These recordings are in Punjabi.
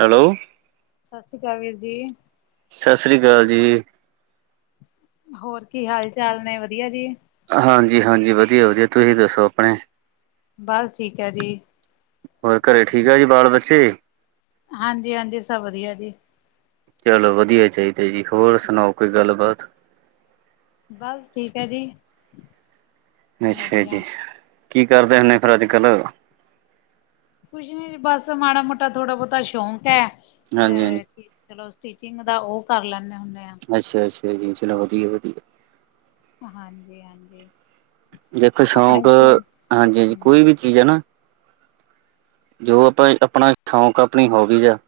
ਹੈਲੋ ਸਸ਼੍ਰੀ ਅਕਾਲ ਵੀਰ ਜੀ ਸਸ੍ਰੀ ਅਕਾਲ ਜੀ ਹੋਰ ਕੀ ਹਾਲ- ਚਾਲ ਨੇ, ਵਧੀਆ ਜੀ ਹਾਂਜੀ- ਹਾਂਜੀ, ਵਧੀਆ- ਵਧੀਆ ਤੁਸੀਂ ਦੱਸੋ ਆਪਨੇ ਬਸ ਠੀਕ ਐ ਜੀ ਹੋਰ ਘਰੇ ਠੀਕ ਆ ਜੀ ਬਾਲ ਬੱਚੇ ਹਾਂਜੀ- ਹਾਂਜੀ ਸਬ ਵਧੀਆ ਜੀ ਚਲੋ ਵਧੀਆ ਚਾਈਦਾ ਜੀ, ਹੋਰ ਸੁਣਾਓ ਕੋਈ ਗੱਲਬਾਤ ਬਸ ਠੀਕ ਐ ਜੀ ਅੱਛਾ ਜੀ, ਵਧੀਆ। ਕੀ ਕਰਦੇ ਹੁਨੇ ਫੇਰ ਅੱਜ-ਕੱਲ ਕੱਲ੍ਹ ਕੁਛ ਨੀ ਜੀ, ਬਸ ਮਾੜਾ ਮੋਟਾ ਥੋੜਾ ਬਹੁਤਾ ਸ਼ੌਕ ਐ, ਹਾਂਜੀ-ਹਾਂਜੀ, ਅਹ ਕਿ ਚਲੋ ਸਟੀਿਚਿੰਗ ਦਾ ਉਹ ਕਰ ਲੈਨੇ ਹੁਨੇ ਆਂ ਅੱਛਾ- ਅੱਛਾ ਜੀ, ਚਲੋ ਵਧੀਆ -ਵਧੀਆ ਹਾਂਜੀ- ਹਾਂਜੀ ਦੇਖੋ ਸ਼ੌਕ, ਹਾਂਜੀ- ਹਾਂਜੀ ਹੂੰ, ਕੋਈ ਵੀ ਚੀਜ਼ ਐ ਨਾ ਜੋ ਆਪਾਂ, ਆਪਨਾ ਸ਼ੌਕ, ਆਪਣੀ ਹੋਬੀਜ਼ ਆ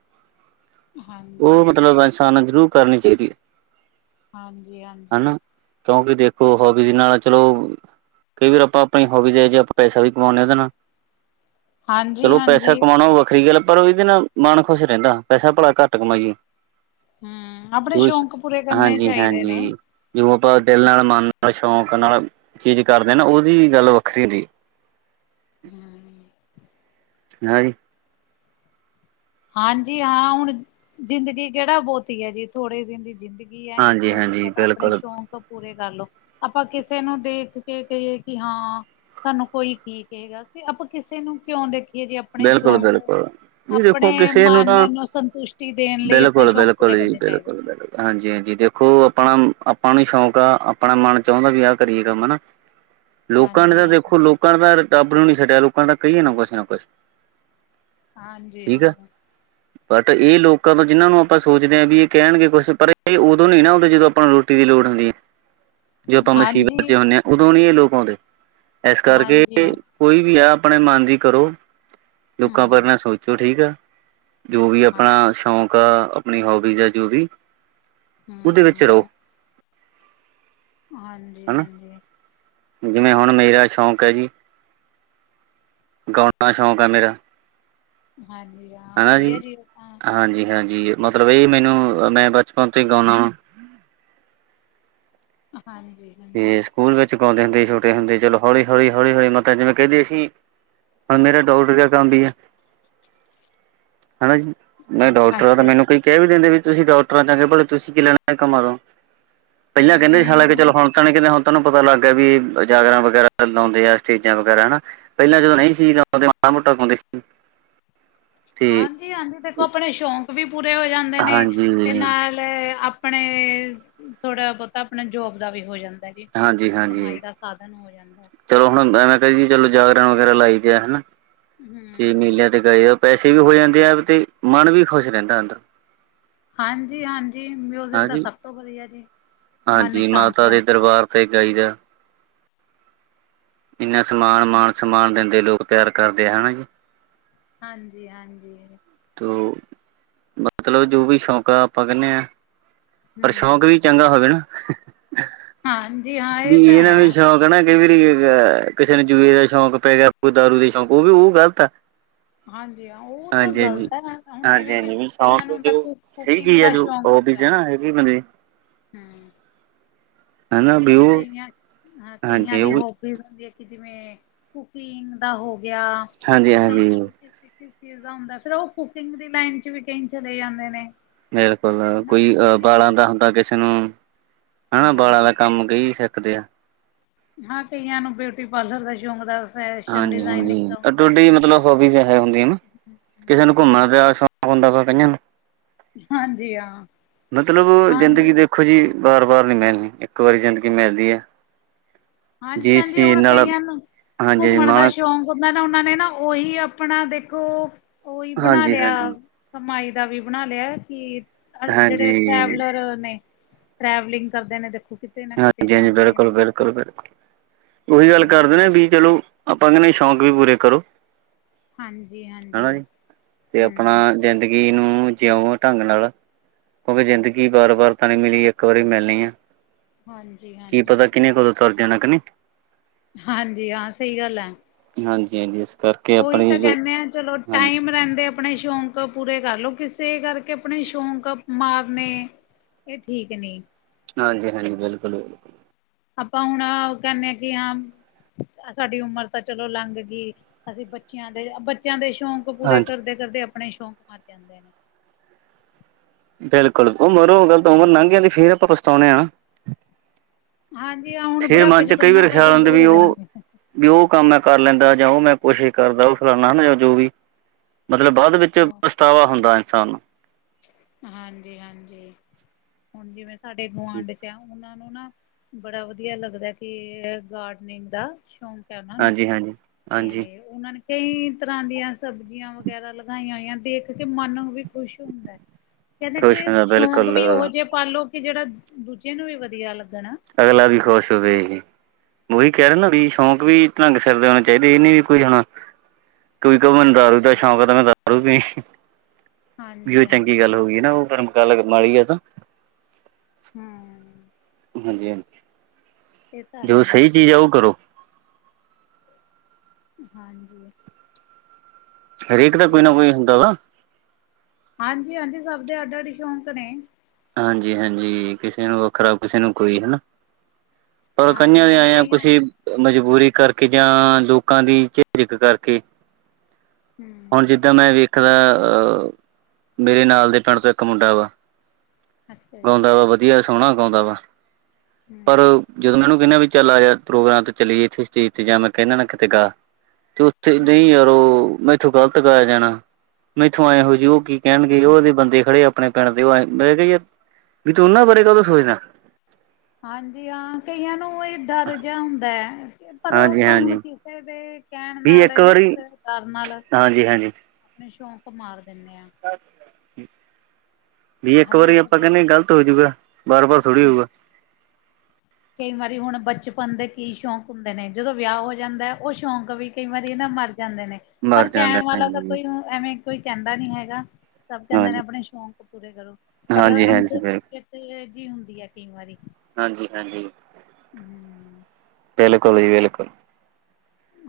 ਉਹ ਹਾਂਜੀ। ਮਤਲਬ, ਇਨਸਾਨ ਨੂੰ ਜ਼ਰੂਰ ਕਰਨੀ ਚਾਹੀਦੀ ਐ ਹਾਂਜੀ- ਹਾਂਜੀ ਕਿਉਂਕਿ ਦੇਖੋ, ਹਾੱਬੀਜ਼ ਨਾਲ ਚਲੋ ਕਈ ਵਾਰ ਆਪਾਂ ਆਪਣੀ ਹਾੱਬੀਜ਼ ਅਹਿਜੀ ਆਪਾਂ ਪੈਸਾ ਵੀ ਕਮਾਉਂਦੇ ਉਹਦੇ ਨਾਲ ਹਾਂਜੀ ਚਲੋ ਪੈਸਾ ਹਾਂਜੀ। ਕਮਾਉਣਾ ਉਹ ਵੱਖਰੀ ਗੱਲ, ਪਰ ਉਹਦੇ ਨਾਲ ਮਨ ਖੁਸ਼ ਰਹਿੰਦਾ, ਪੈਸਾ ਭਲੇ ਘੱਟ ਘੱਟ ਕਮਾਈਏ, ਹੂੰ, ਆਪਣੇ ਜੋਸ਼ ਸ਼ੌਕ ਪੂਰੇ ਕਰਨੇ ਹਾਂਜੀ- ਚਾਹੀਦੇ ਨੇ, ਹਾਂਜੀ ਜੋ ਆਪਾਂ ਦਿਲ ਨਾਲ -ਮਨ ਨਾਲ- ਸ਼ੌਂਕ ਨਾਲ ਚੀਜ਼ ਕਰਦੇ ਹਾਂ ਨਾ। ਉਹਦੀ ਗੱਲ ਵੱਖਰੀ ਜੀ। ਹੂ ਹਾਂਜੀ। ਹਾਂਜੀ ਹਾਂ। ਹੁਣ ਜ਼ਿੰਦਗੀ ਕਿਹੜਾ ਬਹੁਤੀ ਹੈ ਜੀ। ਥੋੜੇ ਦਿਨ ਦੀ ਜ਼ਿੰਦਗੀ ਗੀ ਏ ਇਸ ਤੋਂ ਹਾਂਜੀ-ਹਾਂਜੀ ਚੰਗਾ ਤਾਂ ਆਪਣੇ ਬਿਲਕੁਲ ਸ਼ੌਕ ਪੂਰੇ ਕਰ ਲਓ। ਆਪਾਂ ਕਿਸੇ ਨੂੰ ਦੇਖ ਕੇ ਕਹੀਏ ਕਿ ਹਾਂ ਸਾਨੂੰ ਕੋਈ ਕੀ ਕਹੇਗਾ? ਕਿ ਆਪਾਂ ਕਿਸੇ ਨੂੰ ਕਿਉਂ ਦੇਖਿਆ ਜੇ ਆਪਣੇ ਸ਼ੌਂਕ ਬਿਲਕੁਲ-ਬਿਲਕੁਲ ਜੀ ਆਪਣੇ ਦੇਖੋ ਕਿਸੇ ਮਨ ਤਾਂ ਨੂੰ ਸੰਤੁਸ਼ਟੀ ਦੇਣ ਲਈ ਆਪਣੇ ਸ਼ੌਂਕ ਪੂਰੇ ਕਰਨੇ ਚਾਹੀਦੇ ਨੇ। ਹਾਂਜੀ -ਹਾਂਜੀ। ਦੇਖੋ ਆਪਣਾ ਆਪਾਂ ਨੂੰ ਸ਼ੌਂਕ ਆ ਆਪਣਾ ਮਨ ਚਾਹੁੰਦਾ ਵੀ ਆਹ ਕਰੀਏ ਕੰਮ ਹਨਾ। ਲੋਕਾਂ ਨੇ ਹਾਂਜੀ ਤਾਂ ਹਾਂਜੀ ਦੇਖੋ ਲੋਕਾਂ ਨੇ ਤਾਂ ਰੱਬ ਨੂੰ ਨੀ ਛੱਡਿਆ ਲੋਕਾਂ ਨੇ ਤਾਂ ਕਹੀ [unintelligible] ਹਾਂਜੀ ਹਾਂ। ਬਟ ਇਹ ਲੋਕਾਂ ਤੋਂ ਜਿਹਨਾਂ ਨੂੰ ਆਪਾਂ ਸੋਚਦੇ ਹਾਂ ਵੀ ਇਹ ਕਹਿਣਗੇ ਕੁੱਛ। ਪਰ ਇਹ ਉਦੋਂ ਨੀ ਨਾ ਆਉਦੇ ਜਦੋਂ ਆਪਾਂ ਨੂੰ ਰੋਟੀ ਟੀ ਦੀ ਲੋੜ ਹੁੰਦੀ ਏ। ਜਦੋ ਆਪਾਂ ਮੁਸੀਬਤ ਚ ਹਾਂਜੀ ਹੁਨੇ ਹਾਂ ਉਦੋਂ ਨੀ ਇਹ ਲੋਕ ਆਉਂਦੇ। ਇਸ ਕਰਕੇ ਹਾਂਜੀ ਹਾਂ ਕੋਈ ਵੀ ਆ ਆਪਣੇ ਮਨ ਦੀ ਕਰੋ। ਲੋਕਾਂ ਬਾਰੇ ਹਮ ਨਾ ਸੋਚੋ ਠੀਕ ਆ ਜੋ ਵੀ ਹਾਂ ਆਪਣਾ ਸ਼ੌਕ ਆਪਣੀ ਹੋਬੀਜ਼ ਆ ਜੋ ਵੀ ਉਹਦੇ ਵਿੱਚ ਰਹੋ। ਹਮ ਹਾਂਜੀ- ਹਨਾ ਹਾਂਜੀ। ਜਿਵੇਂ ਹੁਣ ਮੇਰਾ ਸ਼ੌਂਕ ਹੈ ਜੀ ਗਾਉਣਾ ਸ਼ੌਂਕ ਆ ਮੇਰਾ। ਹਾਂਜੀ। ਹਾਂ ਹਨਾ ਜੀ ਵਧੀਆ ਹਾਂ ਹਾਂਜੀ -ਹਾਂਜੀ ਮਤਲਬ ਇਹ ਮੈਨੂੰ ਮੈਂ ਬਚਪਨ ਤੋਂ ਹੀ ਗਾਉਂਦਾ ਵਾਂ। ਹਾਂਜੀ। ਹਾਂਜੀ ਤੇ ਸਕੂਲ ਵਿੱਚ ਗਾਉਂਦੇ ਹੁੰਦੇ ਸੀ ਛੋਟੇ ਹੁੰਦੇ। ਚਲੋ ਹੌਲੀ -ਹੌਲੀ- ਹੌਲੀ- ਹੌਲੀ ਮਤਲਬ ਜਿਵੇਂ ਕਹਿੰਦੇ ਸੀ ਹੁਣ ਮੇਰਾ ਡਾਊਟ ਦਾ ਕੰਮ ਵੀ ਹੈ ਹਨਾ ਜੀ। ਮੈ ਡਾਕਟਰ ਆ ਤੇ ਅੱਛਾ ਮੈਨੂੰ ਕੋਈ ਕਹਿ ਵੀ ਦਿੰਦੇ ਵੀ ਤੁਸੀਂ ਡਾਕਟਰ ਆ ਚੰਗੇ ਭਲੇ ਤੁਸੀਂ ਕੀ ਲੈਣਾ ਇਹ ਕੰਮਾਂ ਤੋਂ। ਪਹਿਲਾਂ ਕਹਿੰਦੇ ਸੀ ਹਾਲਾਂਕ ਹਮ ਚਲੋ ਹੁਣ ਤਾਂ ਨੀ ਕਹਿੰਦੇ ਹੁਣ ਤੁਹਾਨੂੰ ਪਤਾ ਲੱਗ ਗਿਆ ਵੀ ਇਹ ਜਾਗਰਨ ਵਗੈਰਾ ਲਾਉਦੇ ਆ। ਸਟੇਜਾਂ ਵਗੈਰਾ ਹਨਾ। ਪਹਿਲਾਂ ਜਦੋਂ ਨਹੀਂ ਸੀ ਤਾਂ ਉਦੋ ਮਾੜਾ- ਮੋਟਾ ਗਾਉਂਦੇ ਸੀ। ਤੇ ਹਾਂਜੀ -ਹਾਂਜੀ। ਦੇਖੋ ਆਪਣੇ ਸ਼ੌਂਕ ਵੀ ਪੂਰੇ ਹੋ ਜਾਂਦੇ ਨੇ। ਤੇ ਹਾਂਜੀ ਨਾਲ ਲੈ ਆਪਣੇ ਥੋੜਾ ਬਹੁਤਾ ਆਪਣਾ ਜੋਬ ਦਾ ਵੀ ਹੋ ਜਾਂਦਾ। [unintelligible] ਜੀ ਹਾਂਜੀ ਹਾਂਜੀ ਕਮਾਈ ਦਾ ਸਾਧਨ ਹੋ ਜਾਂਦਾ। ਚਲੋ ਹੁਣ ਹੁੰਦਾ ਨਾ ਕਈ ਜੀ ਚਲੋ ਜਾਗਰਣ ਵਗੈਰਾ ਲਾਈ ਦੇ ਆ ਹਨਾ ਹੂ ਤੇ ਮੇਲਿਆਂ ਤੇ ਗਏ ਓ ਪੈਸੇ ਵੀ ਹੋ ਜਾਂਦੇ ਆ। ਤੇ ਮਨ ਵੀ ਖੁਸ਼ ਰਹਿੰਦਾ ਅੰਦਰੋ। ਹਾਂਜੀ-ਹਾਂਜੀ ਮਿਊਜ਼ਿਕ ਤਾਂ ਹਾਂਜੀ ਸਭ ਤੋਂ ਵਧੀਆ ਜੀ। ਮਨ ਸ਼ਾਂਤ ਰਹਿੰਦਾ ਏ। ਸਗਾਈ [unintelligible] ਇੰਨਾ ਸਮਾਨ ਮਾਨ- ਸਮਾਨ ਦਿੰਦੇ ਲੋਕ ਪਿਆਰ ਕਰਦੇ ਆ ਹਨਾ ਜੀ। ਹਾਂਜੀ -ਹਾਂਜੀ। ਤੋਂ ਮਤਲਬ ਜੋ ਵੀ ਸ਼ੌਕ ਆ। ਆਪਾਂ ਕਹਿੰਦੇ ਹਾਂ ਪਰ ਸ਼ੌਕ ਹਮ ਵੀ ਚੰਗਾ ਹੋਵੇ ਨਾ। ਹਾਂਜੀ ਹਾਂ। ਵੀ ਇਹ ਤਾਂ ਇੰਨਾ ਨੂੰ ਵੀ ਹੈ ਸ਼ੌਕ ਕਹਿਣਾ ਕਈ ਵਾਰੀ ਕਿਸੇ ਨੂੰ ਜੂਏ ਦਾ ਸ਼ੌਂਕ ਪੈ ਗਿਆ। ਦਾਰੂ ਦਾ ਸ਼ੌਂਕ। ਉਹ ਵੀ ਉਹ ਗ਼ਲਤ ਐ। ਹਾਂਜੀ ਹਾਂ ਉਹ ਤਾਂ ਹਾਂਜੀ-ਹਾਂਜੀ। ਗ਼ਲਤ ਹੈ ਹੁਣ ਜਿਵੇਂ ਕਿ ਹਾਂਜੀ-ਹਾਂਜੀ। ਵੀ ਕਈਆਂ ਸੋ਼ਕ ਨੂੰ ਹੁੰਦਾ ਜੋ ਸਹੀ ਕੁਕਿੰਗ ਚੀਜ਼ ਦਾ ਜੋ ਸ਼ੌਕ ਹੁੰਦਾ [unintelligible] ਸਹੀ ਬਣੇ ਹਮ ਹਨਾ ਵੀ ਹੁਣ ਉਹ ਕਈਆਂ, ਹਾਂ ਕਈਆਂ ਹਾਂਜੀ ਦੀ ਉਹ ਹੋ ਦੀ ਕਿ ਜਿਵੇਂ ਕੁਕਿੰਗ ਦਾ ਹੋ ਗਿਆ, ਹਾਂਜੀ ਹਾਂਜੀ ਕਈਆਂ ਨੂੰ ਤੇ ਕਿਸ ਚੀਜ਼ ਦਾ ਹੁੰਦਾ, ਫੇਰ ਉਹ ਕੁਕਿੰਗ ਦੀ ਲਾਈਨ 'ਚ ਵੀ ਕਈ ਚਲੇ ਜਾਂਦੇ ਨੇ ਬਿਲਕੁਲ ਹਨਾ ਕੋਈ ਵਾਲਾਂ ਦਾ ਹੁੰਦਾ ਕਿਸੇ ਨੂੰ ਹਾਂ, ਬਾਂਲਾ ਹਾਂਜੀ ਦਾ ਕੰਮ ਕਈ ਸਿੱਖਦੇ ਆ। ਹਾਂ ਕਈਆਂ ਨੂੰ ਬਿਊਟੀ ਪਾਰਲਰ ਦਾ ਸ਼ੌਂਕ ਦਾ ਫੈਸ਼ਨ ਹਾਂਜੀ-ਹਾਂਜੀ, ਡਿਜ਼ਾਇਨਿੰਗ ਦਾ ਹੁੰਦਾ ਜੀ ਅੱਡੋ-ਅੱਡੀ ਮਤਲਬ ਹੋਬੀਜ਼ ਹੈ ਹੁੰਦੀਆ, ਹਮ ਕਿਸੇ ਨੂੰ ਘੁੰਮਣ ਹਾਂਜੀ ਦਾ ਸੌਂਕ ਹੁੰਦਾ ਵਾ ਕਈਆਂ ਨੂੰ ਹਾਂਜੀ ਆਂ। ਮਤਲਬ, ਜ਼ਿੰਦਗੀ ਦੇਖੋ ਜੀ ਵਾਰ-ਵਾਰ ਨੀ ਮਿਲਣੀ, ਇੱਕ ਵਰੀ ਜ਼ਿੰਦਗੀ ਮਿਲਦੀ ਐ। ਹਾਂਜੀ-ਹਾਂਜੀ ਹੁਨ ਕਈਆਂ ਨੂੰ, ਹਾਂਜੀ ਘੁੰਮਣ ਦਾ ਮਾਣ ਸ਼ੌਕ ਉਹਨਾਂ ਨੇ ਨਾ ਉਹੀ ਆਪਣਾ ਦੇਖੋ, ਉਹੀ ਬਣਾ ਲਿਆ ਹਾਂਜੀ-ਹਾਂਜੀ। ਕਮਾਈ ਦਾ ਵੀ ਬਣਾ ਲਿਆ ਕਿ, ਅ ਜੇੜੇ ਹਾਂਜੀ, ਟ੍ਰੈਵਲਰ ਨੇ ਟਰੈਵਲਿੰਗ ਕਰਦੇ ਨੇ ਦੇਖੋ ਕਿਥੇ ਹਾਂਜੀ-ਹਾਂਜੀ, ਬਿਲਕੁਲ-ਬਿਲਕੁਲ, ਬਿਲਕੁਲ ਉਹੀ ਗੱਲ ਹੂੰ ਕਰਦੇ ਵੀ ਚਲੋ, ਆਪਾਂ ਕਹਿੰਦੇ ਸ਼ੌਕ ਵੀ ਪੂਰੇ ਕਰੋ। ਹਾਂਜੀ-ਹਾਂਜੀ ਹਨਾ ਜੀ, ਤੇ ਆਪਨਾ ਜ਼ਿੰਦਗੀ ਹੂੰ ਜਿੰਦਗੀ ਨੂੰ ਜਿਉ ਢੰਗ ਨਾਲ, ਕਿਉਂਕਿ ਜ਼ਿੰਦਗੀ ਵਾਰ- ਵਾਰ ਤਾਂ ਨੀ ਮਿਲੀ ਇੱਕ ਵਾਰੀ ਮਿਲਣੀ ਆ। ਹਾਂਜੀ ਹਾਂ ਕੀ ਪਤਾ, ਕਿੰਨੇ ਕਦੋਂ ਤੁਰ ਜਾਣਾ ਕਿ ਨਹੀਂ ਹਾਂਜੀ ਹਾਂ, ਸਹੀ ਗੱਲ ਐ ਹਾਂਜੀ- ਹਾਂਜੀ ਅਸ ਉਹੀ ਤਾਂ ਕਹਿੰਦੇ ਆ ਚਲੋ ਟਾਈਮ ਰਹਿੰਦੇ ਆਪਣੇ ਸ਼ੌਕ ਪੂਰੇ ਕਰਲਓ, ਕਿਸੇ ਕਰ ਕੇ ਆਪਣੇ ਸ਼ੌਂਕ ਮਾਰਨੇ, ਇਹ ਠੀਕ ਨੀ। ਹਾਂਜੀ-ਹਾਜੀ, ਬਿਲਕੁਲ-ਬਿਲਕਲ। ਆਪਾਂ ਹੁਣ ਆਹ, ਕਹਿੰਦੇ ਆ ਕਿ ਹਾਂ। ਸਾਡੀ ਉਮਰ ਤਾਂ ਚਲੋ ਲੰਘ ਗਈ। ਅਸੀਂ ਬੱਚਿਆਂ ਦੇ ਆ ਬੱਚਿਆਂ ਦੇ ਸ਼ੌਕ ਉਹ ਪੂਰੇ ਹਾਂਜੀ ਕਰਦੇ- ਕਰਦੇ ਆਪਣੇ ਸ਼ੌਂਕ ਮਰ ਜਾਂਦੇ ਨੇ। ਬਿਲਕੁਲ ਉਮਰੋ ਗੱਲ ਤਾਂ ਉਮਰ ਹੂੰ। ਲੰਘ ਜਾਂਦੀ, ਫਿਰ ਆਪਾਂ ਪਛਤਾਉਣੇ ਆ ਹਾਂਜੀ ਹਾਂ, ਹੁਣ ਫੇਰ ਬੁਢਾਪੇ ਮਨ 'ਚ ਕਈ ਥੋੜਾ ਵਾਰ ਆਪਾਂ ਖਿਆਲ ਸ਼ੌਂਕ ਆਉਂਦਾ ਵੀ ਪੂਰੇ ਉਹ ਕਰਾਂਗੇ। ਵੀ ਉਹ ਕੰਮ ਮੈਂ ਕਰ ਲੈਂਦਾ, ਜਾਂ ਉਹ ਮੈਂ ਕੋਸ਼ਿਸ ਕਰਦਾ ਉਹ ਫਲਾਨਾ ਹਨਾ ਜੋ ਵੀ, ਮਤਲਬ ਬਾਅਦ ਵਿੱਚ ਬਾਅਦ ਵਿੱਚ, ਪਛਤਾਵਾ ਹੁੰਦਾ ਇਨਸਾਨ ਨੂੰ ਹਾਂਜੀ -ਹਾਂਜੀ, ਹੁਣ ਜਿਵੇਂ ਸਾਡੇ ਗੁਆਂਢ 'ਚ ਆ ਉਹਨਾਂ ਨੂੰ ਉਹਨੂੰ ਨਾ, ਬੜਾ ਵਧੀਆ ਲੱਗਦਾ ਕਿ ਗਾਰਡਨਿੰਗ ਦਾ ਸ਼ੌਕ ਸ਼ੌਕ ਹੈ ਉਹਨਾਂ ਨੂੰ, ਹਾਂਜੀ ਹਾਂਜੀ ਹਾਂਜੀ ਤੇ ਉਹਨਾਂ ਨੇ ਕਈ ਤਰ੍ਹਾਂ ਦੀਆਂ ਸਬਜ਼ੀਆਂ ਵਗੈਰਾ ਲਗਾਈਆਂ ਹੋਈਆਂ, ਦੇਖ ਕੇ ਮਨ ਵੀ ਖੁਸ਼ ਖੁਸ਼ ਹੁੰਦਾ, ਕਹਿੰਦਾ ਖੁਸ਼ ਕਿ ਹੁੰਦਾ ਸ਼ੌਂਕ ਬਿਲਕੁਲ ਵੀ ਉਹੋ ਜਿਹੇ ਪਾਲੋ ਕਿ, ਜਿਹੜਾ ਦੂਜੇ ਨੂੰ ਵੀ ਵਧੀਆ ਲੱਗਣ ਅਗਲਾ ਵੀ ਖੁਸ਼ ਹੋਵੇ ਜੀ ਉਹੀ ਕਹਿ ਰਹੇ ਵੀ ਸ਼ੌਂਕ ਵੀ ਢੰਗ ਸਿਰ ਦੇ ਹੋਣੇ ਚਾਹੀਦੇ ਇਹਨੀ ਵੀ ਕੋਈ ਹੁਣ ਕੋਈ ਕਵੇ ਮੈਨੂੰ ਦਾਰੂ ਦਾ ਸ਼ੌਕ ਆ ਤੇ ਮੈਂ ਦਾਰੂ ਵੀ, ਵੀ ਉਹ ਹਾਂਜੀ ਚੰਗੀ ਹਾਂਜੀ। ਗੱਲ ਹੋ ਗਈ ਨਾ ਉਹਰਮ ਗੱਲ ਮਾੜੀ ਏ ਤਾਂ ਹਮ ਹਾਂਜੀ - ਹਾਂਜੀ। ਇਹ ਤਾਂ ਜੋ ਹੈ ਸਹੀ ਜੀ ਚੀਜ਼ ਆ, ਉਹ ਕਰੋ। ਹਾਂਜੀ। ਹਰੇਕ ਦਾ ਕੋਈ ਸਹੀ ਨਾ ਗੱਲ ਕੋਈ ਆ। ਹੁੰਦਾ ਵਾ। ਹਾਂਜੀ, ਹਾਂਜੀ ਸਭ ਦੇ ਸਾਡੇ ਅੱਡ - ਅੱਡ ਸ਼ੌਕ ਨੇ। ਹਾਂਜੀ - ਹਾਂਜੀ ਕਿਸੇ ਨੂੰ ਵੱਖਰਾ, ਕਿਸੇ ਨੂੰ ਕੋਈ, ਹਨਾ। ਪਰ ਕਈਆਂ ਹਾਂਜੀ ਦੇ ਹਾਂ ਆਏਆ ਕਈਆਂ ਕੁਸੀਂ ਮਜਬੂਰੀ ਕਰਕੇ ਜਾਂ ਲੋਕਾਂ ਦੀ ਚਿਕ - ਚਿਕ ਕਰਕੇ। ਹੁਣ ਹੂੰ ਜਿੱਦਾਂ ਮੈਂ ਵੇਖਦਾ ਆਂ, ਮੇਰੇ ਨਾਲ ਦੇ ਪਿੰਡ ਤੋਂ ਇੱਕ ਮੁੰਡਾ ਵਾ। ਅੱਛਾ ਜੀ ਗਾਉਂਦਾ ਵਾ, ਵਧੀਆ ਸੋਹਣਾ ਗਾਉਂਦਾ ਵਾ, ਪਰ ਹੂੰ ਜਦੋਂ ਮੈਨੂੰ ਕਹਿੰਦਾ ਵੀ ਚੱਲ ਆਜਾ ਪ੍ਰੋਗਰਾਮ ਤੇ ਚੱਲੀਏ, ਇੱਥੇ ਸਟੇਜ ਤੇ, ਜਾਂ ਮੈਂ ਕਹਿੰਦਾ ਨਾ ਕਿਤੇ ਗਾ। ਤੇ ਉੱਥੇ ਨਹੀਂ, ਹੂੰ, ਯਾਰ ਮੈਥੋਂ ਗ਼ਲਤ ਗਾਇਆ ਜਾਣਾ, ਆਏੋ ਮੈਥੋ ਏਹ ਹੋਜੋਹੀ ਉਹ ਕੀ ਕਹਿਣਗੇ ਉਹਦੇ ਬੰਦੇ ਖੜੇ ਆਪਣੇ ਪਿੰਡ ਦੇ, ਮੈਂ ਕਿਹਾ ਤੂੱ ਉਹਨਾਂ ਬਾਰੇ ਕਾਤੋ ਸੋਚਦਾ ਆਂ। ਹਾਂਜੀ, ਹਾਂ, ਕਈਆਂ ਨੂੰ ਡਰ ਜਿਹਾ ਹੁੰਦਾ ਹੈ, ਪਰ ਹਾਂਜੀ ਆਪਾਂ ਹੁਣ ਹਾਂਜੀ ਕਿਸੇ ਦੇ ਕਹਿਣ ਵੀ ਨਾਲ ਇੱਕ ਜਾਂ, ਵਾਰੀ ਕਿਸੇ ਦੇ ਡਰ ਨਾਲ, ਹਾਂਜੀ ਹਾਂਜੀ ਸ਼ੌਂਕ ਮਾਰ ਦੇਣੇ ਆ। ਅੱ ਵੀ ਇੱਕ ਵਾਰੀ ਹਰੇਕ ਆਪਾਂ ਦੇ ਕਹਿੰਦੇ, ਗਲਤ ਹੋਜੂਗਾ ਬਾਰ- ਬਾਰ ਥੋੜੀ ਹੋਊਗਾ। ਕਈ ਵਾਰੀ, ਹੁਣ ਬਚਪਨ ਦੇ ਕੀ ਸ਼ੌਂਕ ਹੁੰਦੇ ਨੇ, ਜਦੋਂ ਵਿਆਹ ਹੋ ਜਾਂਦਾ, ਉਹ ਸ਼ੌਂਕ ਵੀ ਕਈ ਵਾਰੀ ਮਰਜ਼ ਜਾਂਦੇ ਨੇ। ਪਰ ਮਰ ਜਾਂਦਾ ਕਹਿਣ ਵਾਲਾ ਤਾਂ, ਹਾਂਜੀ ਕੋਈ ਐਵੇਂ ਕੋਈ ਕਹਿੰਦਾ ਨੀ ਹੈਗਾ, ਸਭ ਕਹਿੰਦੇ ਨੇ ਆਪਣੇ ਸ਼ੌਕ ਪੂਰੇ ਕਰੋ, ਪਰ ਹਾਂਜੀ ਅੰਦਰੋਂ ਹਾਂਜੀ ਤੇ, ਜਿ ਹੁੰਦੀ ਏ ਕਈ ਵਾਰੀ। ਹਾਂਜੀ - ਹਾਂਜੀ। ਹਮ [unintelligible] ਬਿਲਕੁਲ ਜੀ, ਬਿਲਕੁਲ।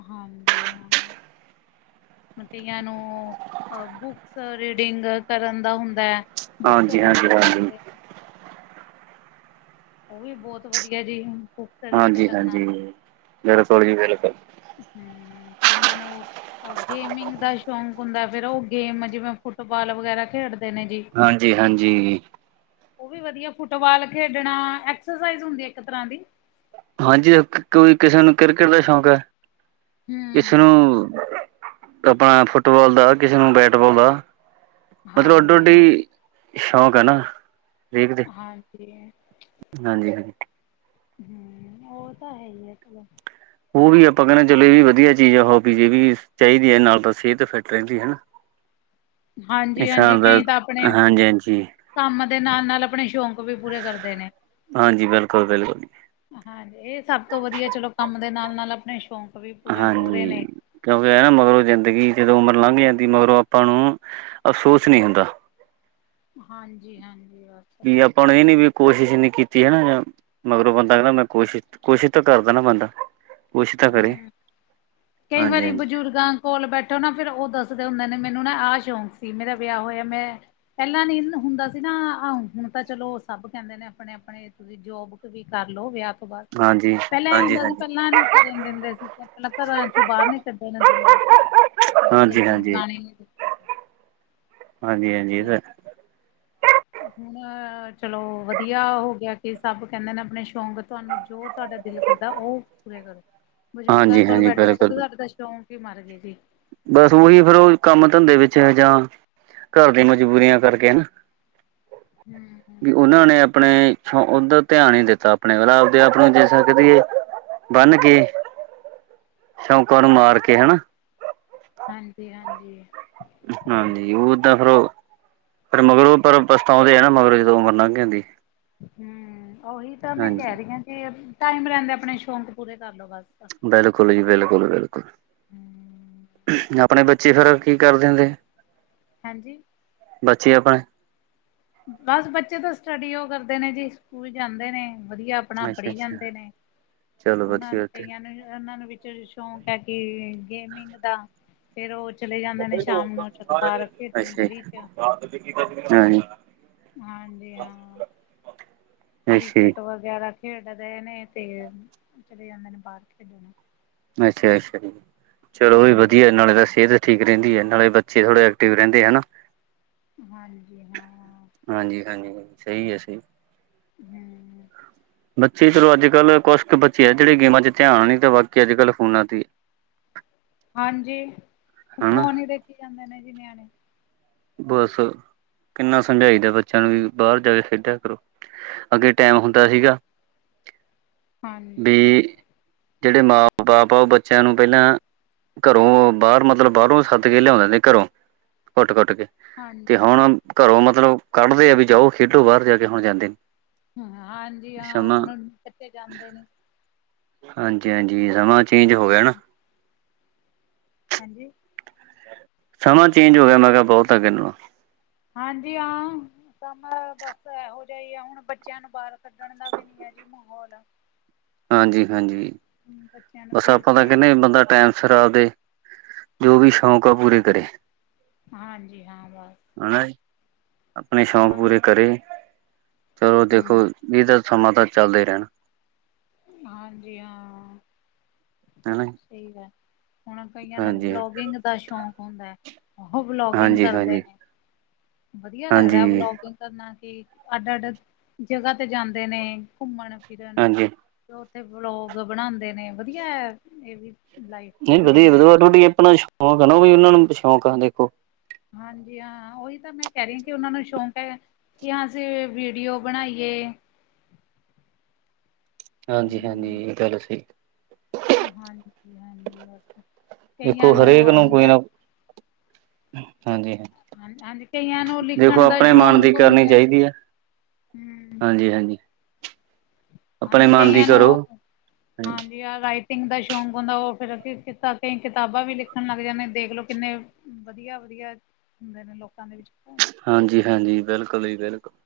ਹਾਂਜੀ, ਹਾਂ। ਹਾਂ ਹੋਣ ਕਈਆਂ ਨੂੰ, ਬੁੱਕਸ ਰੀਡਿੰਗ ਕਰਨ ਦਾ ਹੁੰਦਾ ਆ। ਬੂੱਕਸ ਹਾਂਜੀ ਰੀਡ ਹਾਂਜੀ ਹਾਂਜੀ ਕਰਦੇ। ਉਹ, ਵੀ ਬਹੁਤ ਵਧੀਆ ਜੀ ਹੁਣ ਹਾਂਜੀ, ਹਾਂਜੀ, ਬਿਲਕੁਲ ਜੀ, ਬਿਲਕੁਲ! ਹਮ ਕਈਆਂ ਨੂੰ। ਗੇਮਿੰਗ ਦਾ ਸ਼ੌਂਕ ਹੁੰਦਾ, ਫਿਰ ਉਹ ਗੇਮ, ਜਿਵੇਂ ਫੁੱਟਬਾਲ ਵਗੈਰਾ ਖੇਡਦੇ। ਤਿੰਨ ਜੀ। ਹਾਂਜੀ ਹਾਂਜੀ ਉਹ, ਵੀ ਵਧੀਆ ਫੁੱਟਬਾਲ ਖੇਡਣਾ, ਐਕਸਰਸਾਈਜ਼ ਹੁੰਦੀ ਇੱਕ ਤਰ੍ਹਾਂ ਦੀ। ਹਾਂਜੀ, ਕੋਈ ਕਿਸੇ ਨੂੰ ਕ੍ਰਿਕਟ ਦਾ ਸ਼ੌਂਕ ਏ, ਕਿਸੇ ਕਿਸੇ ਹੂੰ। ਨੂੰ, ਕਪਾਲ ਫੁੱਟਬਾਲ ਦਾ, ਕਿਸੇ ਨੂੰ ਬੈਟਬਾਲ ਦਾ। ਮਤਲਬ ਔਡੋ, ਹਾਂਜੀ ਹਾਂ, ਆਡੀ ਸ਼ੌਂਕ ਹੈ, ਨਾ ਵੇਖਦੇ ਹਾਂਜੀ ਹਾਂਜੀ -ਹਾਂਜੀ। ਹਮ ਉਹ ਤਾਂ ਹੈ, ਹੀ ਹੈ, ਚਲੋ। ਉਹ ਵੀ ਆਪਾਂ ਕਹਿਨੇ, ਚਲੋ ਇਹ ਵੀ ਵਧੀਆ ਚੀਜ਼ ਆ, ਹੋਬੀਜ਼ ਇਹ ਵੀ ਚਾਹੀਦੀ ਹੈ, ਨਾਲ ਤਾਂ ਸਿਹਤ ਫਿੱਟ ਰਹਿੰਦੀ ਹਨਾ। [inaudible] ਹਾਂਜੀ -ਹਾਂਜੀ ਕਈ ਤਾਂ ਆਪਣੇ ਹਾਂਜੀ [inaudible] ਕੰਮ ਨਾਲ- ਨਾਲ ਆਪਣੇ ਸ਼ੌਕ ਉਹ ਵੀ ਪੂਰੇ ਕਰਦੇ ਨੇ। ਹਾਂਜੀ ਬਿਲਕੁਲ ਬਿਲਕੁਲ ਹਾਂਜੀ ਇਹ ਸਭ ਤੋਂ ਵਧੀਆ, ਚਲੋ ਕੰਮ ਦੇ ਨਾਲ - ਨਾਲ ਆਪਣੇ ਸ਼ੌਕ ਹਾਂਜੀ। ਕਿਉਂਕਿ, ਹੈ, ਨਾਂ ਮਗਰੋਂ ਜ਼ਿੰਦਗੀ ਜਦੋਂ ਉਮਰ ਲੰਘ ਜਾਂਦੀ ਮਗਰੋਂ ਆਪਾਂ ਨੂੰ ਅਫਸੋਸ ਨਹੀਂ ਹੁੰਦਾ। ਹਾਂਜੀ-ਹਾਂਜੀ ਬਸ। ਵੀ ਆਪਾਂ ਨੂੰ ਏ ਨੀ ਵੀ ਕੋਸ਼ਿਸ਼ ਨੀ ਕੀਤੀ ਹਨਾ ਜਾਂ ਮਗਰੋਂ ਬੰਦਾ ਕੈਂਦਾ ਮੈਂ ਕੋਸ਼ਿਸ਼, ਕੋਸ਼ਿਸ਼ ਤਾਂ ਕਰਦਾ ਨਾ ਬੰਦਾ। ਕੋਸ਼ਿਸ਼ ਤਾਂ ਕਰੇ ਹੂੰ, ਕਈ ਹਾਂਜੀ ਵਾਰੀ ਹਾਂਜੀ ਬਜ਼ੁਰਗਾਂ ਕੋਲ ਬੈਠੋ ਨਾ ਫੇਰ ਓ ਦੱਸਦੇ ਹੁੰਦੇ ਨੇ ਮੈਨੂੰ ਨਾ ਆ ਸ਼ੌਕ ਸੀ ਮੇਰਾ ਵਿਆ ਹੋਇਆ ਮੈਂ ਪੈਲਾਂ ਨੀ ਹੁਣ‌ ਹੁੰਦਾ ਸੀ ਨਾਂ ਆ ਹੁਣ ਤਾਂ ਚਲੋ ਸਭ ਕੈਂਦੇ ਨੇ ਆਪਣੇ-ਆਪਣੇ ਤੁਸੀਂ ਜੋਬ ਕ ਵੀ ਕਰਲੋ ਵਿਆ ਤੋਂ ਬਾਅਦ, ਹਾਂਜੀ ਪੈਲਾਂ ਐ ਹਾਂਜੀ ਹੁੰਦਾ ਸੀ ਹਾਂਜੀ ਪੈਲਾਂ ਨੀ ਕਰਨ ਦਿੰਦੇ ਸੀ 'ਤੇ ਪੈਲਾਂ ਘਰਾਂ ਚੋਂ ਬਾਰ ਨੀ ਕੱਢਣ ਦਿੰਦੇ ਸੀ। ਲੇਡੀਜ਼ ਹਾਂਜੀ ਨੂੰ ਜਾਣ ਈ ਨੀ ਦਿੰਦੇ। ਸੀ ਹਾਂਜੀ-ਹਾਂਜੀ ਏ ਤਾਂ ਹੈ। ਤੇ ਹੁਣ ਚਲੋ ਵਧੀਆ ਹੋ ਗਿਆ ਕਿ ਸਭ ਕੈਂਦੇ ਨੇ ਆਪਣੇ ਸ਼ੌਂਕ ਤੁਹਾਨੂੰ ਜੋ ਤੁਹਾਡਾ ਦਿਲ ਕਰਦਾ ਓ ਪੂਰੇ ਕਰ। [inaudible] ਬਜ਼ੁਰਗਾਂ ਕੋਲ ਹਾਂਜੀ ਬੈਠੇ ਤਾਂ ਕਦੇ ਬਿਲਕੁਲ ਸਾਡੇ ਤਾਂ ਸ਼ੌਂਕ ਈ ਮਰ ਗੇ ਸੀ। ਬਸ ਉਈ ਫਿਰ ਓ ਕੰਮ, ਧੰਦੇ ਵਿੱਚ ਜਾਂ ਘਰ ਦੀ ਮਜਬੂਰੀਆਂ ਕਰਕੇ ਹਨਾ। ਹੂੰ-ਹੂੰ। ਵੀ ਉਨਾਂ ਨੇ ਆਪਣੇ ਸ਼ੋਕ ਉਧ ਧਿਆਨ ਈ ਨੀ ਦਿੱਤਾ ਆਪਣਿਆਂ ਦਾ ਰਾ ਓ ਦੇ ਆਪਣੇ ਨੂੰ ਦਿਸ ਸਕਦੀ ਏ ਬੰਨ ਕੇ, ਸ਼ੌਕਾਂ ਨੂੰ ਮਾਰ ਕੇ ਹਨਾ। ਹਾਂਜੀ-ਹਾਂਜੀ। ਹਾਂਜੀ ਉਦਾ ਫਿਰ ਓ, ਫਿਰ ਮਗਰੋਂ ਪਰ ਪਛਤਾਉਂਦੇ ਐ ਨਾ ਮਗਰੋਂ ਜਦੋਂ ਉਮਰ ਨੰਘ ਜਾਂਦੀ। ਹੂੰ ਉਹੀ ਤਾਂ ਮੈਂ ਕੈ ਹਾਂਜੀ ਰੀ ਆ ਕਿ ਟਾਈਮ ਰੈਂਦੇ ਆਪਣੇ ਸ਼ੌਂਕ ਪੂਰੇ ਕਰ ਲੋ ਬਸ। ਬਿਲਕੁੱਲ ਜੀ ਬਿਲਕੁੱਲ-ਬਿਲਕੁੱਲ, ਆਪਣੇ ਬੱਚੇ ਫਿਰ ਕੀ ਕਰਦੇ ਹੁੰਦੇ ਆ? ਹੈਂ ਜੀ। ਬੱਚੇ ਆਪਣੇ। ਬਸ ਬੱਚੇ ਤਾਂ ਸਟੱਡੀ ਓ ਕਰਦੇ ਨੇ ਜੀ ਸਕੂਲ ਜਾਂਦੇ ਨੇ ਵਧੀਆ ਆਪਣਾ ਅੱਛਾ ਪੜੀ ਅੱਛਾ ਜਾਂਦੇ ਨੇ, ਚਲੋ ਉਨਾਂ ਨੂੰ ਵਧੀਆ ਤੇ ਕਈਆਂ ਨੂੰ ਉਨਾਂ ਨੂੰ ਵੀ ਚਰ ਸ਼ੌਂਕ ਐ ਕਿ ਗੇਮਿੰਗ ਦਾ। ਫੇਰ ਓ ਚਲੇ ਜਾਂਦੇ ਨੇ ਸ਼ਾਮ ਨੂੰ ਚਲੋ ਬਾਰ ਖੇਡਣ ਗਲੀ 'ਚ। ਹਾਂ। ਹਾਂਜੀ ਹਾਂ। ਅੱਛਾ ਜੀ ਕ੍ਰਿਕਟ ਵਗੈਰਾ ਖੇਡ ਰੇ ਨੇ 'ਤੇ ਚਲੇ ਜਾਂਦੇ ਨੇ ਬਾਰ ਖੇਡਣ। ਅੱਛਾ-ਅੱਛਾ ਜੀ, ਚਲੋ ਓ ਵੀ ਹਮ ਵਧੀਆ ਨਾਲੇ ਤਾਂ ਸੇਅਤ ਠੀਕ ਰੈਂਦੀ ਐ ਨਾਲੇ ਬੱਚੇ ਥੋੜੇ ਐਕਟਿਵ ਰੈਂਦੇ ਹਨਾ। ਹਾਂਜੀ ਹਾਂ। ਹਾਂਜੀ-ਹਾਂਜੀ ਸਈ ਐ ਸਈ। ਹੂੰ। ਬੱਚੇ ਚਲੋ ਅੱਜ-ਕੱਲ ਕੁਛ ਕ ਬੱਚੇ ਆ ਜੇੜੇ ਗੇਮਾਂ 'ਚ ਧਿਆਨ ਨੀ ਤਾਂ ਬਾਕੀ ਅੱਜ-ਕੱਲ ਫੋਨਾਂ ਤੇ [inaudible] ਹਾਂਜੀ, ਹਨਾ ਫੋਨ ਈ ਦੇਖੀ ਜਾਂਦੇ ਨੇ ਜੀ ਨਿਆਣੇ। ਬਸ, ਕਿੰਨਾ ਸਮਝਾਈਦਾ ਬੱਚਿਆਂ ਨੂੰ ਵੀ ਬਾਰ ਜਾ ਕੇ ਖੇਡਿਆ ਕਰੋ। ਅੱਗੇ ਟਾਈਮ ਹੁੰਦਾ ਸੀਗਾ ਵੀ ਹਾਂਜੀ। ਜੇੜੇ ਮਾਂ ਬਾਪ ਬੱਚਿਆਂ ਨੂੰ ਪੈਲਾਂ ਘਰੋਂ ਬਾਰ ਮਤਲਬ ਬਾਰੋਂ ਸੱਦ ਕੇ ਲਿਆਉਂਦੇ ਦੀ ਘਰੋਂ। ਕੁੱਟ-ਕੁੱਟ ਕੇ। ਤੇ ਹਾਂਜੀ, ਹੁਣ ਘਰੋਂ ਮਤਲਬ ਕੱਢਦੇ ਆ ਵੀ ਜਾਓ, ਖੇਡੋ ਬਾਹਰ ਜਾ ਕੇ ਹੁਣ ਜਾਂਦੇ ਨੀ। ਹਾਂਜੀ, ਹਾਂ ਹੁਣ ਬੱਚੇ ਜਾਂਦੇ ਨੀ। ਹਾਂਜੀ- ਹਾਂਜੀ, ਸਮਾਂ ਚੇਂਜ ਹੋ ਗਿਆ ਨਾ। ਹਾਜੀ। ਸਮਾਂ ਚੇਂਜ ਹੋ ਗਿਆ ਮੈਂ ਕਿਹਾ ਬਹੁਤ ਅੱਗੇ ਨਾਲੋ। ਹਾਂਜੀ ਹਾਂ ਸਮਾ ਬਸ ਐਹੋ ਜਾ ਈ ਆ, ਹੁਣ ਬੱਚਿਆਂ ਨੂੰ ਬਾਹਰ ਛੱਡਣ ਦਾ ਵੀ ਨੀ ਹੈ ਜੀ ਮਾਹੌਲ਼। ਹਾਂਜੀ- ਹਾਂਜੀ। ਹੂੰ ਬੱਚ ਬਸ ਆਪਾਂ ਤਾਂ ਕਹਿਣੇ ਆ ਬੰਦਾ ਟੈਮ ਸਿਰ ਆਪਦੇ, ਜੋ ਵੀ ਸ਼ੌਂਕ ਆ ਪੂਰੇ ਕਰੇ। ਹਾਂਜੀ, ਹਾਂ ਬਸ ਹਨਾ ਜੀ, ਆਪਣੇ ਸ਼ੌਕ ਪੂਰੇ ਹਾਂਜੀ। ਕਰੇ‌ ਚਲੋ ਹੂੰ, ਦੇਖੋ ਏਦਾਂ ਸਮਾਂ ਤਾਂ ਚੱਲਦਾ ਈ ਰਹਿਣਾ। ਹਾਂਜੀ, ਹਾਂ। ਹਨਾ ਜੀ। ਸਹੀ ਗੱਲ, ਹੁਣ ਕਈਆਂ ਨੂੰ ਹਾਂਜੀ ਵਲੋਗਿੰਗ ਦਾ ਸ਼ੌਂਕ ਹੁੰਦਾ ਐ। ਉਹੋ ਵਲੋਗਿੰਗ ਹਾਂਜੀ ਕਰਦੇ ਹਾਂਜੀ ਨੇ, ਵਧੀਆ ਹਾਂਜੀ ਲੱਗਦਾ ਵਲੋਗਿੰਗ ਕਰਨਾ ਕਿ ਅੱਡ-ਅੱਡ ਜਗਾ ਤੇ ਜਾਂਦੇ ਨੇ ਘੁੰਮਣ-ਫਿਰਨ। ਹਾਂਜੀ ਤੇ ਉੱਥੇ ਬਲੌਗ ਬਣਾਂਦੇ ਨੇ, ਵਧੀਆ ਇਹ ਵੀ ਨਈ ਵਧੀਆ -ਵਧੀਆ ਅੱਡੋ-ਅੱਡੀ ਆਪਣਾ ਸ਼ੌਕ ਨਾ, ਵੀ ਉਹਨਾਂ ਨੂੰ ਸ਼ੌਕ ਆ ਦੇਖੋ। ਹਾਂਜੀ, ਹਾਂ ਉਹੀ ਤਾਂ ਮੈਂ ਕਹਿ ਰਹੀ ਹਾਂ ਕਿ ਉਹਨਾਂ ਨੂੰ ਸ਼ੌਂਕ ਹੈ ਕਿ ਅਸੀਂ ਵੀਡੀਓ ਬਣਾਈਏ। ਹਾਂਜੀ- ਹਾਂਜੀ, ਹਮ ਇਹ ਤਾਂ ਗੱਲ ਸਹੀ। ਹਾਂਜੀ- ਹਾਂਜੀ ਬਸ, ਕਈਆਂ ਦੇਖੋ ਨੂੰ ਹਰੇਕ ਕੋਈ ਹੁੰਦਾ ਨਾ ਹਾਂਜੀ ਹਾਂ ਹਾਂ ਹਾਂਜੀ, ਕਈਆਂ ਨੂੰ ਲਿਖਣ ਦਾ ਮਨ ਦੀ ਸ਼ੌਕ ਕਰਨੀ ਹੁੰਦਾ ਜੀ। ਚਾਹੀਦੀ ਹੈ ਹੂੰ। ਹਾਂਜੀ ਹਾਂਜੀ ਆਪਣੇ ਹਾਂਜੀ, ਮਨ ਦੀ ਕਈਆਂ ਨੂੰ ਕਰੋ ਉਹ ਹਾਂਜੀ ਆ ਰਾਈਟਿੰਗ ਦਾ ਸ਼ੌਂਕ ਹੁੰਦਾ ਉਹ ਫਿਰ ਕ ਕਈ ਕਿਤਾਬਾਂ ਵੀ ਲਿਖਣ ਲੱਗ ਜਾਂਦੇ, ਦੇਖਲੋ ਕਿੰਨੇ ਵਧੀਆ- ਵਧੀਆ ਹੁੰਦੇ ਨੇ ਲੋਕਾਂ ਦੇ ਵਿੱਚ ਗੁਣ। ਹਾਂਜੀ-ਹਾਂਜੀ, ਬਿਲਕੁਲ ਜੀ ਬਿਲਕੁਲ।